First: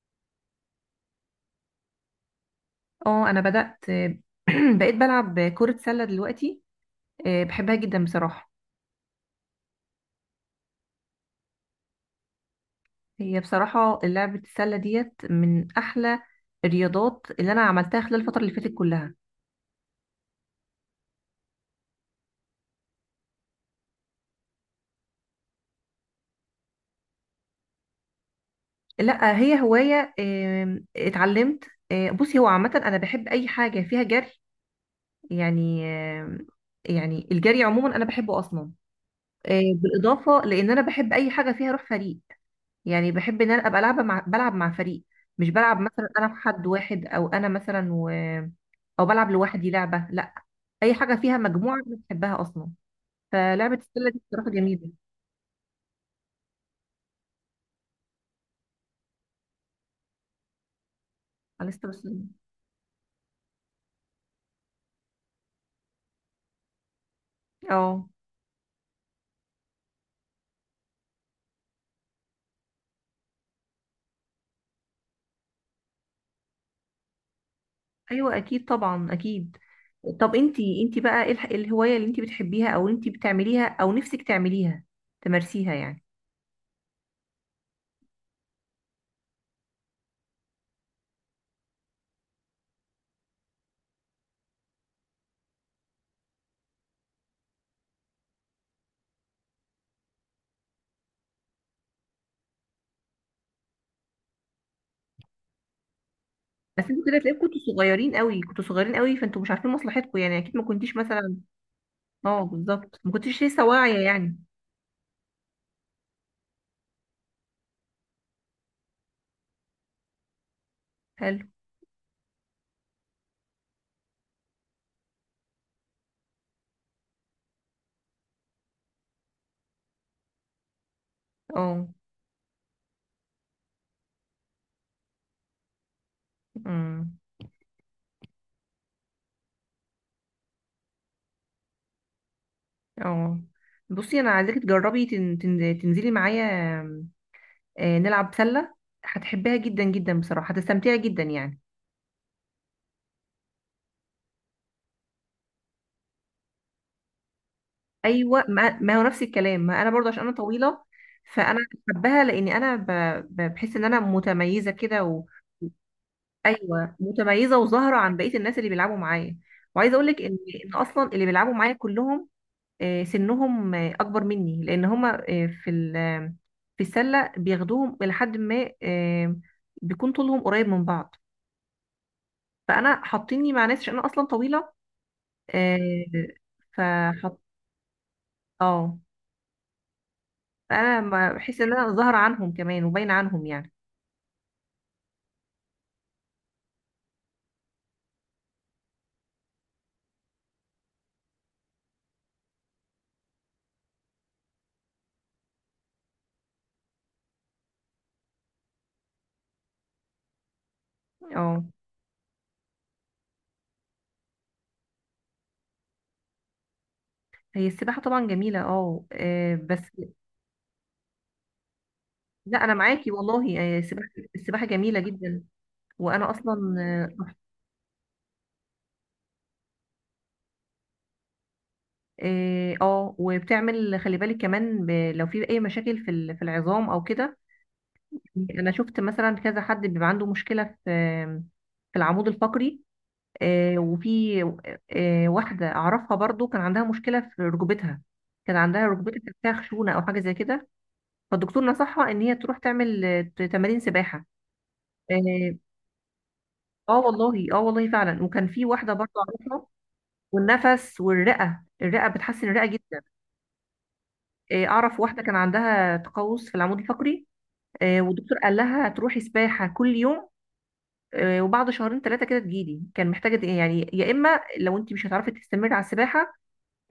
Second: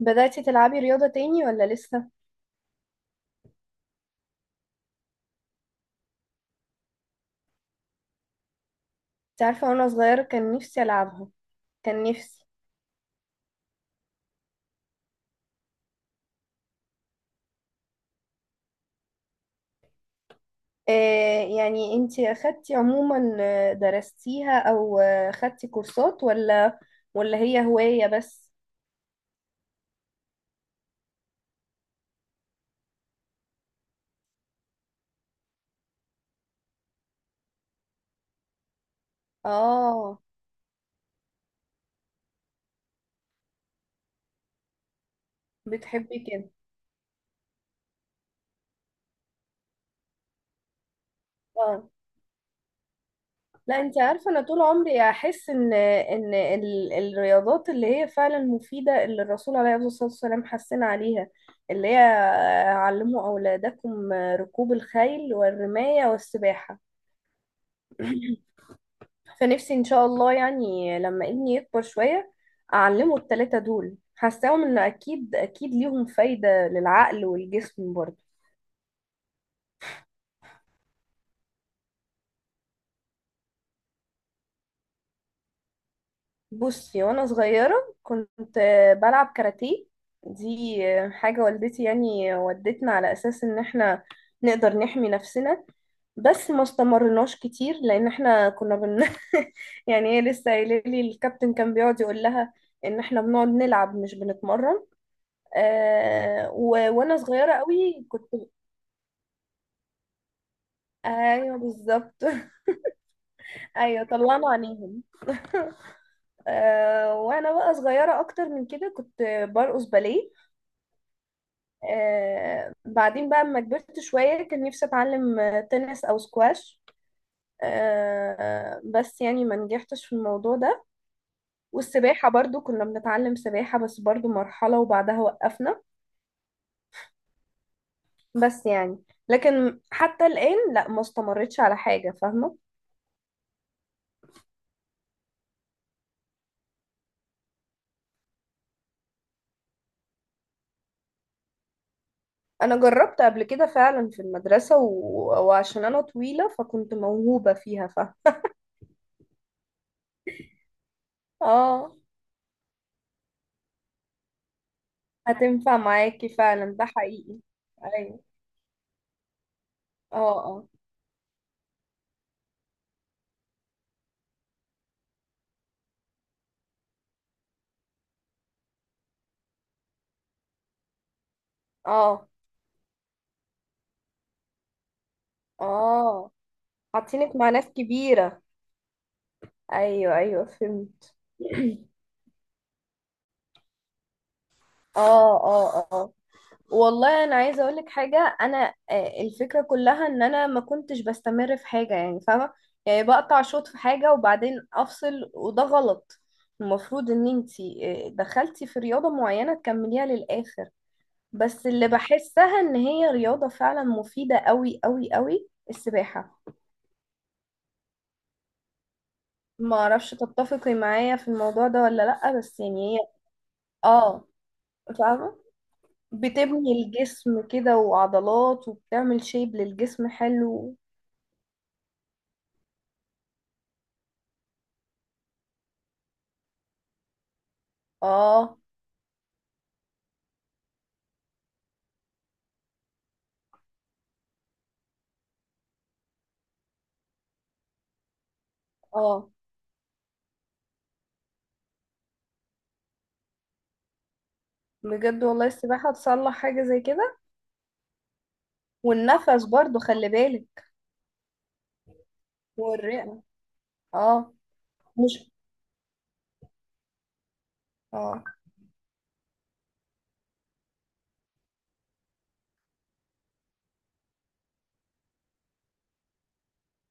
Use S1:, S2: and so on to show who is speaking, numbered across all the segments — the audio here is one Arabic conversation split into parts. S1: بدأتي تلعبي رياضة تاني ولا لسه؟
S2: اه، انا بدأت. بقيت بلعب كرة سلة دلوقتي. آه، بحبها جدا بصراحة.
S1: انت عارفة وانا صغيرة كان نفسي ألعبها. كان نفسي.
S2: هي بصراحة لعبة السلة ديت من احلى الرياضات اللي انا عملتها خلال الفترة اللي فاتت كلها.
S1: يعني انت أخدتي عموما، درستيها أو أخدتي كورسات ولا هي هواية بس؟
S2: لا، هي هواية، اتعلمت. بصي، هو عامة انا بحب اي حاجة فيها جري. يعني آم، يعني الجري عموما انا بحبه اصلا.
S1: اه.
S2: بالاضافة لان انا بحب اي حاجة فيها روح فريق. يعني بحب ان انا ابقى لعبه مع بلعب مع فريق، مش بلعب مثلا
S1: بتحبي
S2: انا في
S1: كده.
S2: حد واحد، او انا مثلا او بلعب لوحدي لعبه. لا، اي حاجه فيها مجموعه
S1: اه.
S2: انا بحبها اصلا. فلعبه
S1: لا، انت
S2: السله دي
S1: عارفة انا
S2: بصراحه
S1: طول
S2: جميله.
S1: عمري احس ان الرياضات اللي هي فعلا مفيدة، اللي الرسول عليه الصلاة والسلام حثنا عليها،
S2: على لسه
S1: اللي هي
S2: بس.
S1: علموا أولادكم ركوب الخيل والرماية والسباحة.
S2: اه،
S1: فنفسي ان شاء الله يعني لما ابني يكبر شوية اعلمه التلاتة دول، حاساهم ان اكيد اكيد ليهم فايدة للعقل والجسم برضه.
S2: ايوه، اكيد، طبعا اكيد. طب، انتي بقى ايه الهوايه اللي انتي بتحبيها، او انتي بتعمليها، او نفسك تعمليها، تمارسيها يعني.
S1: بصي، وانا صغيرة كنت بلعب كاراتيه. دي حاجة والدتي يعني ودتنا على اساس ان احنا نقدر نحمي نفسنا، بس ما استمرناش كتير لان احنا كنا يعني هي لسه قايله لي الكابتن كان بيقعد يقول لها ان احنا بنقعد نلعب مش بنتمرن.
S2: بس انتوا
S1: وانا
S2: كده تلاقيكم
S1: صغيرة
S2: كنتوا
S1: قوي
S2: صغيرين
S1: كنت.
S2: قوي، كنتوا صغيرين قوي، فانتوا مش عارفين مصلحتكم يعني، اكيد ما كنتيش مثلا.
S1: ايوه بالظبط.
S2: اه، بالظبط، ما كنتيش لسه واعيه
S1: ايوه
S2: يعني.
S1: طلعنا عينيهم. وانا بقى صغيرة اكتر من كده كنت برقص باليه.
S2: حلو.
S1: بعدين بقى اما كبرت شوية كان نفسي اتعلم تنس او سكواش. بس يعني ما نجحتش في الموضوع ده.
S2: اه.
S1: والسباحة برضو كنا بنتعلم سباحة، بس برضو مرحلة وبعدها وقفنا.
S2: امم.
S1: بس يعني لكن حتى الآن لا، ما استمرتش على حاجة، فاهمة.
S2: اه. بصي، انا عايزاكي تجربي، تنزلي معايا. نلعب سله. هتحبيها جدا جدا بصراحه، هتستمتعي جدا يعني.
S1: انا جربت قبل كده فعلا في المدرسة، وعشان انا طويلة فكنت موهوبة فيها
S2: ايوه، ما هو نفس الكلام، ما انا برضه عشان انا طويله، فانا
S1: اه.
S2: بحبها لان انا بحس ان انا متميزه كده
S1: هتنفع معاكي فعلا، ده
S2: ايوه،
S1: حقيقي.
S2: متميزه وظاهره عن
S1: ايوه.
S2: بقيه الناس اللي بيلعبوا معايا. وعايزه اقول
S1: اه
S2: لك ان
S1: اه
S2: ان اصلا اللي بيلعبوا معايا كلهم، سنهم اكبر مني، لان هما في في السله بياخدوهم لحد ما بيكون طولهم قريب من بعض.
S1: اه
S2: فانا حاطيني مع ناس عشان انا اصلا طويله، آه،
S1: اه. حاطينك
S2: فحط
S1: مع ناس كبيرة.
S2: اه،
S1: ايوه ايوه
S2: فانا
S1: فهمت.
S2: بحس ان انا ظاهره عنهم كمان وباينه عنهم يعني.
S1: اه اه اه. والله انا عايزه اقول لك حاجه. انا الفكره كلها ان انا ما كنتش بستمر في حاجه، يعني فاهمه. يعني بقطع شوط في حاجه وبعدين افصل، وده غلط. المفروض ان انتي دخلتي في رياضه معينه تكمليها للاخر.
S2: اه،
S1: بس اللي بحسها ان هي رياضه فعلا مفيده قوي قوي قوي، السباحه.
S2: هي السباحه طبعا جميله، اه،
S1: ما
S2: بس،
S1: اعرفش تتفقي معايا في الموضوع ده ولا لا، بس
S2: لا انا
S1: يعني هي.
S2: معاكي والله، السباحه
S1: اه،
S2: السباحه جميله
S1: فاهمه.
S2: جدا. وانا
S1: بتبني
S2: اصلا
S1: الجسم كده وعضلات، وبتعمل شيب للجسم حلو.
S2: اه، وبتعمل خلي بالك كمان، لو في اي مشاكل في في العظام او كده.
S1: اه
S2: يعني انا شفت مثلا كذا حد بيبقى عنده مشكله في العمود الفقري، وفي واحده اعرفها برضو كان عندها مشكله في ركبتها، كان عندها ركبتها
S1: اه.
S2: كان فيها خشونه او حاجه زي كده. فالدكتور نصحها ان هي تروح تعمل تمارين سباحه.
S1: بجد؟ والله
S2: اه،
S1: السباحة تصلح حاجة زي
S2: آه
S1: كده.
S2: والله، اه والله فعلا، وكان في واحده برضو
S1: والنفس
S2: اعرفها.
S1: برضو، خلي بالك.
S2: والنفس، والرئه بتحسن الرئه جدا.
S1: والرئة. اه.
S2: اعرف واحده
S1: مش.
S2: كان عندها تقوس في العمود الفقري.
S1: اه
S2: والدكتور قال لها تروحي سباحه كل يوم. وبعد شهرين 3 كده تجيلي، كان محتاجة يعني، يا إما لو أنت مش هتعرفي تستمري على السباحة،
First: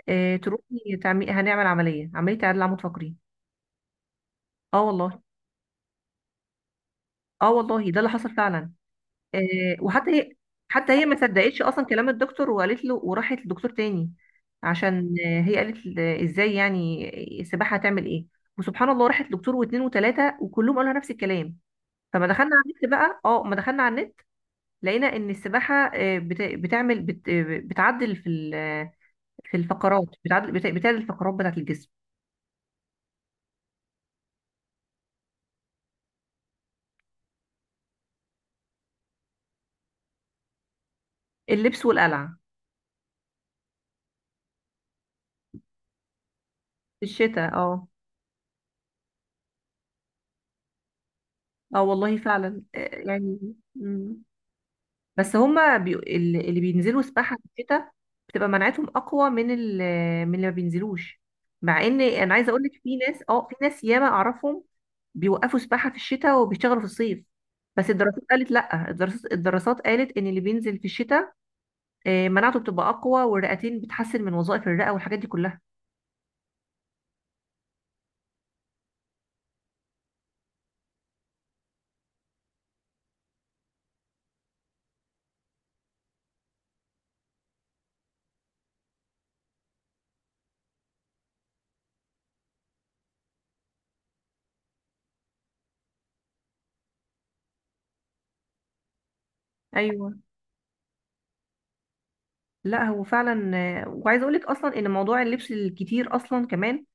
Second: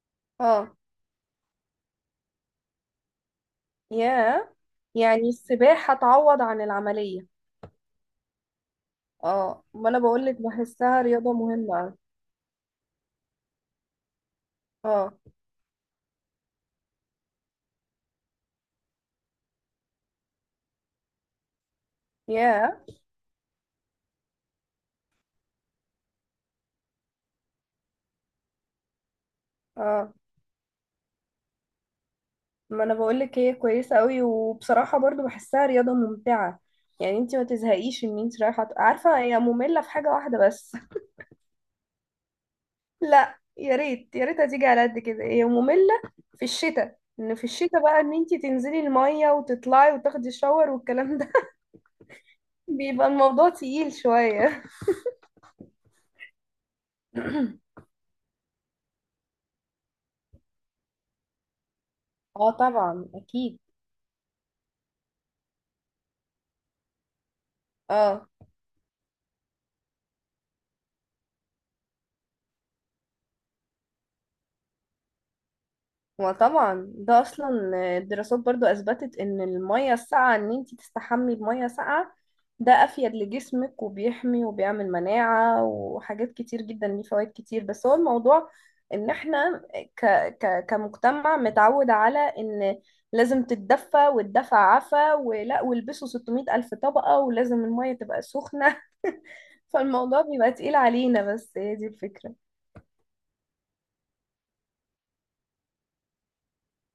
S1: اه.
S2: تروحي تعمي هنعمل عملية عدل عمود فقري.
S1: يا،
S2: اه والله.
S1: يعني السباحة تعوض عن العملية.
S2: اه والله، ده اللي حصل فعلا.
S1: اه، ما انا
S2: وحتى هي
S1: بقولك
S2: حتى
S1: بحسها
S2: هي ما
S1: رياضة
S2: صدقتش
S1: مهمة
S2: أصلا
S1: اوي.
S2: كلام الدكتور، وقالت له، وراحت للدكتور تاني،
S1: اه.
S2: عشان هي قالت إزاي يعني السباحة هتعمل إيه؟ وسبحان الله راحت لدكتور واتنين وتلاتة، وكلهم قالوا لها نفس الكلام. فما دخلنا على
S1: يا.
S2: النت بقى، اه ما دخلنا على النت، لقينا ان السباحه بتعدل في ال في الفقرات،
S1: اه.
S2: بتعدل الفقرات بتاعت الجسم.
S1: ما انا بقولك هي كويسة اوي، وبصراحة برضو بحسها رياضة ممتعة. يعني انت ما تزهقيش ان انت رايحة، عارفة، هي مملة في حاجة واحدة بس.
S2: اللبس والقلع.
S1: لا، يا ريت يا ريت هتيجي على قد كده. هي مملة في الشتاء،
S2: في
S1: ان في
S2: الشتاء.
S1: الشتاء
S2: اه،
S1: بقى ان انتي تنزلي المية وتطلعي وتاخدي شاور والكلام ده.
S2: اه والله فعلا،
S1: بيبقى
S2: يعني
S1: الموضوع تقيل
S2: مم.
S1: شوية.
S2: بس هما اللي بينزلوا سباحة في الشتاء بتبقى مناعتهم أقوى من اللي ما بينزلوش. مع إن أنا عايزة
S1: اه
S2: أقولك،
S1: طبعا
S2: في
S1: اكيد.
S2: ناس ياما أعرفهم بيوقفوا سباحة في الشتاء وبيشتغلوا في الصيف، بس الدراسات
S1: اه.
S2: قالت لأ، الدراسات قالت إن اللي بينزل في الشتاء مناعته بتبقى أقوى، والرئتين بتحسن من وظائف الرئة والحاجات دي كلها.
S1: وطبعا ده اصلا، الدراسات برضو اثبتت ان المية الساقعة، ان انتي تستحمي بمية ساقعة، ده افيد لجسمك وبيحمي وبيعمل مناعة وحاجات كتير جدا، ليه فوائد كتير. بس هو الموضوع ان احنا ك ك كمجتمع متعود على ان لازم تتدفى والدفع عفا ولا، والبسوا 600 الف طبقة، ولازم المية تبقى سخنة. فالموضوع
S2: ايوه.
S1: بيبقى تقيل علينا، بس هي دي الفكرة.
S2: لا هو فعلا. وعايزه اقول لك اصلا ان موضوع اللبس الكتير اصلا كمان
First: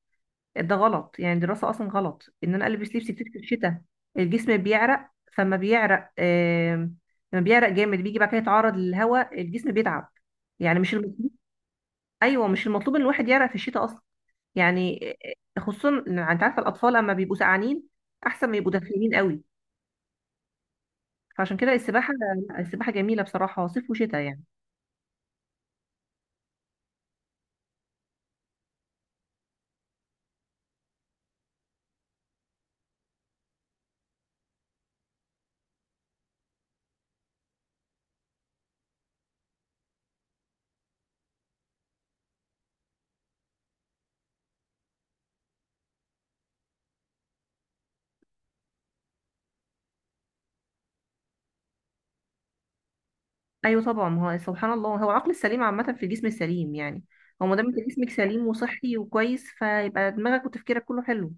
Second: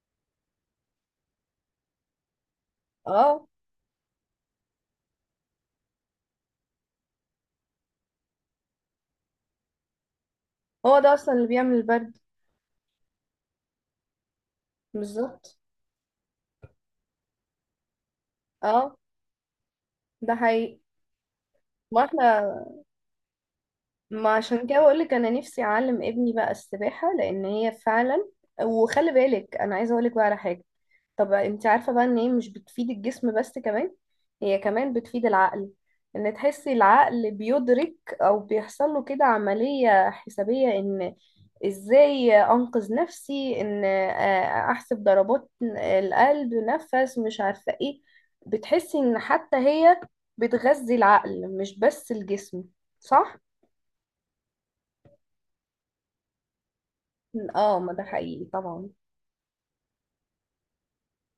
S2: ده غلط. يعني دراسه، اصلا غلط ان انا البس لبس كتير في
S1: اه.
S2: الشتاء، الجسم بيعرق، فما بيعرق لما بيعرق جامد بيجي بعد كده يتعرض للهواء الجسم بيتعب. يعني مش
S1: هو ده
S2: المطلوب.
S1: اصلا اللي بيعمل البرد.
S2: ايوه، مش المطلوب ان الواحد يعرق في الشتاء اصلا يعني.
S1: بالظبط.
S2: خصوصا إن انت عارفه، الاطفال اما بيبقوا سقعانين احسن ما يبقوا
S1: اه،
S2: دافئين قوي.
S1: ده حقيقي.
S2: فعشان كده
S1: ما
S2: السباحه،
S1: احنا
S2: لا، السباحه جميله بصراحه صيف وشتاء
S1: ما
S2: يعني.
S1: عشان كده بقولك، انا نفسي اعلم ابني بقى السباحة لان هي فعلا. وخلي بالك، انا عايزة اقولك بقى على حاجة. طب انت عارفة بقى ان هي مش بتفيد الجسم بس، كمان هي كمان بتفيد العقل. ان تحسي العقل بيدرك، او بيحصل له كده عملية حسابية، ان ازاي انقذ نفسي، ان احسب ضربات القلب، نفس، مش عارفة ايه. بتحسي ان حتى هي بتغذي العقل مش بس الجسم، صح؟
S2: ايوه طبعا، ما هو سبحان الله، هو العقل السليم عامه في الجسم السليم يعني. هو ما دام انت
S1: اه، ما ده
S2: جسمك
S1: حقيقي
S2: سليم
S1: طبعا.
S2: وصحي وكويس، فيبقى دماغك وتفكيرك كله حلو.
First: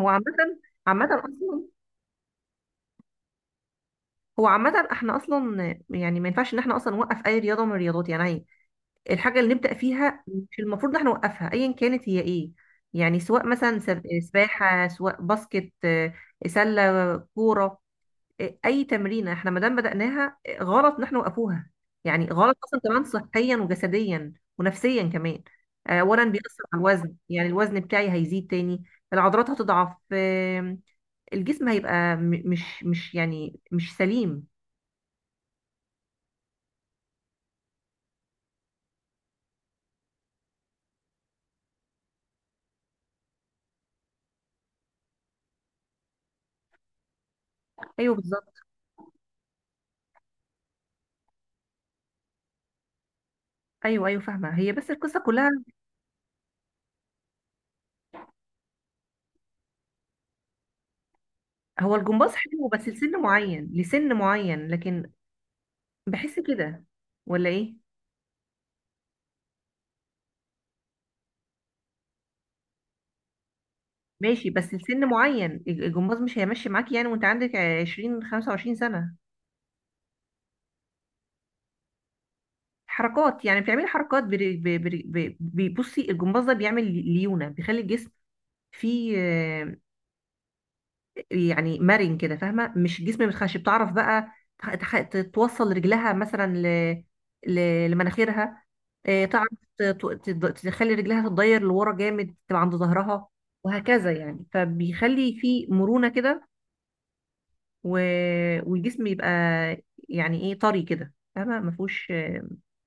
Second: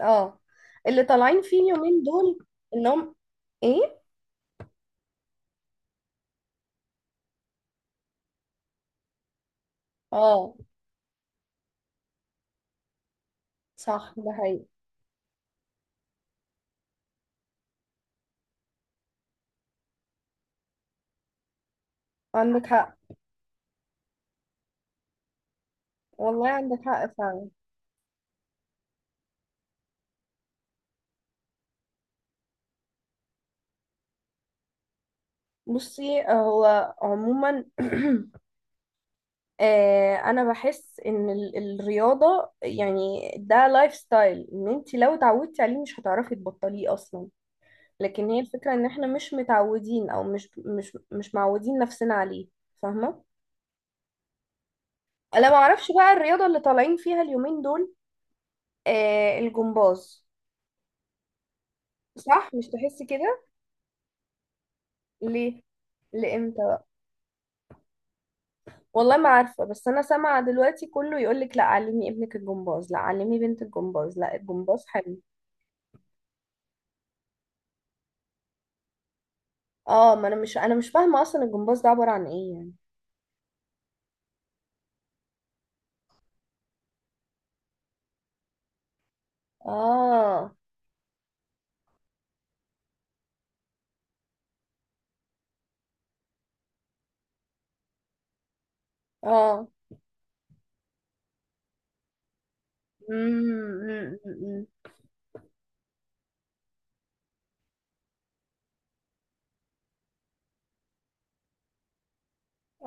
S2: هو عامه،
S1: اه، اللي
S2: عامه
S1: طالعين فيه
S2: اصلا.
S1: اليومين دول، انهم ايه؟
S2: هو عامه، احنا اصلا يعني ما ينفعش ان احنا اصلا نوقف اي رياضه من الرياضات يعني. الحاجه اللي نبدا فيها
S1: اه،
S2: مش المفروض ان احنا نوقفها، ايا كانت هي ايه. يعني سواء مثلا
S1: صح، ده حقيقي.
S2: سباحه، سواء باسكت سله، كوره، اي تمرينه احنا ما دام بدأناها، غلط ان احنا وقفوها. يعني غلط
S1: عندك
S2: اصلا
S1: حق.
S2: كمان، صحيا وجسديا ونفسيا كمان. اولا
S1: والله
S2: بيأثر
S1: عندك
S2: على
S1: حق
S2: الوزن،
S1: فعلا.
S2: يعني الوزن بتاعي هيزيد تاني. العضلات هتضعف، الجسم هيبقى مش يعني مش سليم.
S1: بصي هو عموما، انا بحس ان الرياضة يعني ده لايف ستايل، ان انت لو اتعودتي عليه مش هتعرفي تبطليه اصلا.
S2: ايوه
S1: لكن هي
S2: بالظبط.
S1: الفكرة ان احنا مش متعودين، او مش معودين نفسنا عليه، فاهمة.
S2: ايوه، ايوه، فاهمه. هي بس القصه
S1: انا
S2: كلها.
S1: ما اعرفش بقى الرياضة اللي طالعين فيها اليومين دول، الجمباز.
S2: هو الجمباز
S1: صح؟
S2: حلو
S1: مش
S2: بس
S1: تحسي
S2: لسن
S1: كده؟
S2: معين، لسن معين، لكن.
S1: ليه؟
S2: بحس
S1: لإمتى؟
S2: كده. ولا ايه؟
S1: والله ما عارفة، بس أنا سامعة دلوقتي كله يقولك لا علمي ابنك الجمباز، لا علمي بنت الجمباز، لا
S2: ماشي، بس
S1: الجمباز
S2: لسن
S1: حلو.
S2: معين الجمباز مش هيمشي معاك يعني وانت عندك 20، 25 سنه.
S1: اه، ما أنا مش فاهمة أصلا الجمباز ده عبارة عن إيه يعني.
S2: حركات يعني بتعملي حركات، بصي، الجمباز ده بيعمل ليونة، بيخلي الجسم فيه
S1: اه
S2: يعني مرن كده، فاهمة؟ مش جسم متخش، بتعرف بقى توصل رجلها مثلا ل... لمناخيرها. تعرف
S1: اه.
S2: تخلي رجلها تتضير لورا جامد، تبقى عند ظهرها، وهكذا
S1: امم.
S2: يعني، فبيخلي فيه مرونة كده و... والجسم يبقى يعني ايه، طري كده، فاهمة؟ مفهوش،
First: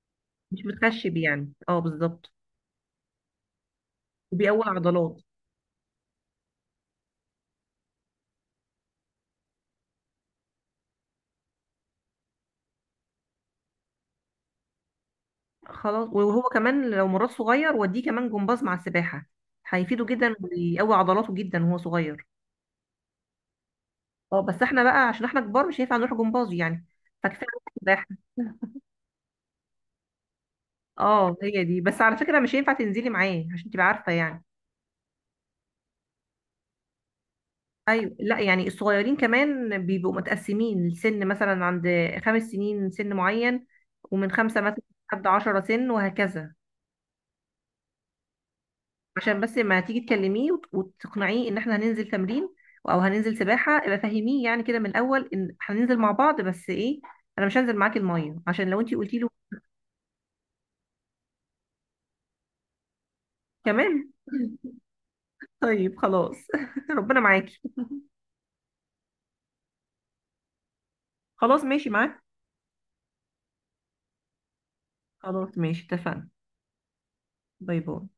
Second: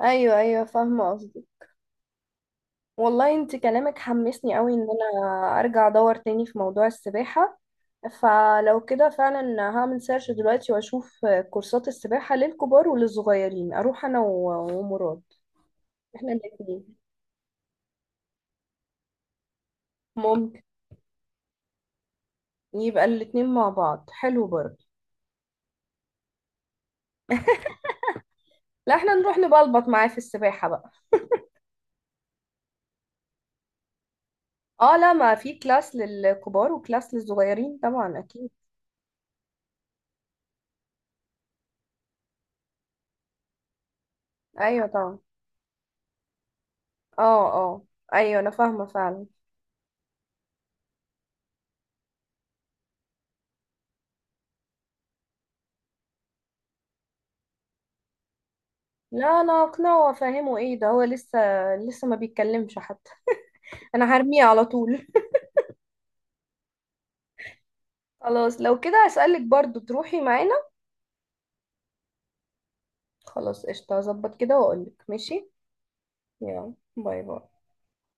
S1: أيوه
S2: مش
S1: أيوه، فاهمة
S2: متخشب
S1: قصدي.
S2: يعني، اه بالظبط.
S1: والله انت كلامك حمسني
S2: وبيقوي
S1: قوي ان
S2: عضلات.
S1: انا ارجع ادور تاني في موضوع السباحة. فلو كده فعلا هعمل سيرش دلوقتي واشوف كورسات السباحة للكبار وللصغيرين، اروح انا ومراد.
S2: خلاص،
S1: احنا
S2: وهو كمان
S1: الاتنين.
S2: لو مراد صغير وديه كمان جمباز مع السباحة هيفيده جدا
S1: ممكن.
S2: ويقوي عضلاته جدا وهو صغير.
S1: يبقى الاتنين مع بعض
S2: اه،
S1: حلو
S2: بس احنا
S1: برضه.
S2: بقى عشان احنا كبار مش هينفع نروح جمباز يعني، فكفاية نروح سباحة.
S1: لا، احنا نروح نبلبط معاه في السباحة بقى.
S2: اه، هي دي بس على فكرة، مش هينفع تنزلي معاه عشان تبقى عارفة يعني.
S1: اه. لا، ما في كلاس للكبار وكلاس للصغيرين
S2: ايوه،
S1: طبعا
S2: لا
S1: اكيد.
S2: يعني الصغيرين كمان بيبقوا متقسمين السن، مثلا عند 5 سنين سن معين، ومن 5 مثلا
S1: ايوه طبعا.
S2: لحد 10 سن، وهكذا.
S1: اه اه. ايوه انا فاهمة فعلا.
S2: عشان بس لما تيجي تكلميه وتقنعيه ان احنا هننزل تمرين، او هننزل سباحه، ابقى فهميه يعني كده من الاول ان هننزل مع بعض، بس ايه، انا مش هنزل معاكي الميه، عشان لو انتي قلتي له
S1: لا، انا اقنعه وافهمه ايه ده، هو لسه، لسه ما بيتكلمش حتى.
S2: كمان.
S1: انا هرميه على طول.
S2: طيب خلاص. ربنا معاكي.
S1: خلاص، لو كده اسألك برضو تروحي معانا.
S2: خلاص ماشي معاك.
S1: خلاص قشطة، هظبط كده واقولك ماشي.
S2: خلاص ماشي اتفقنا.
S1: يلا، باي باي.
S2: باي باي.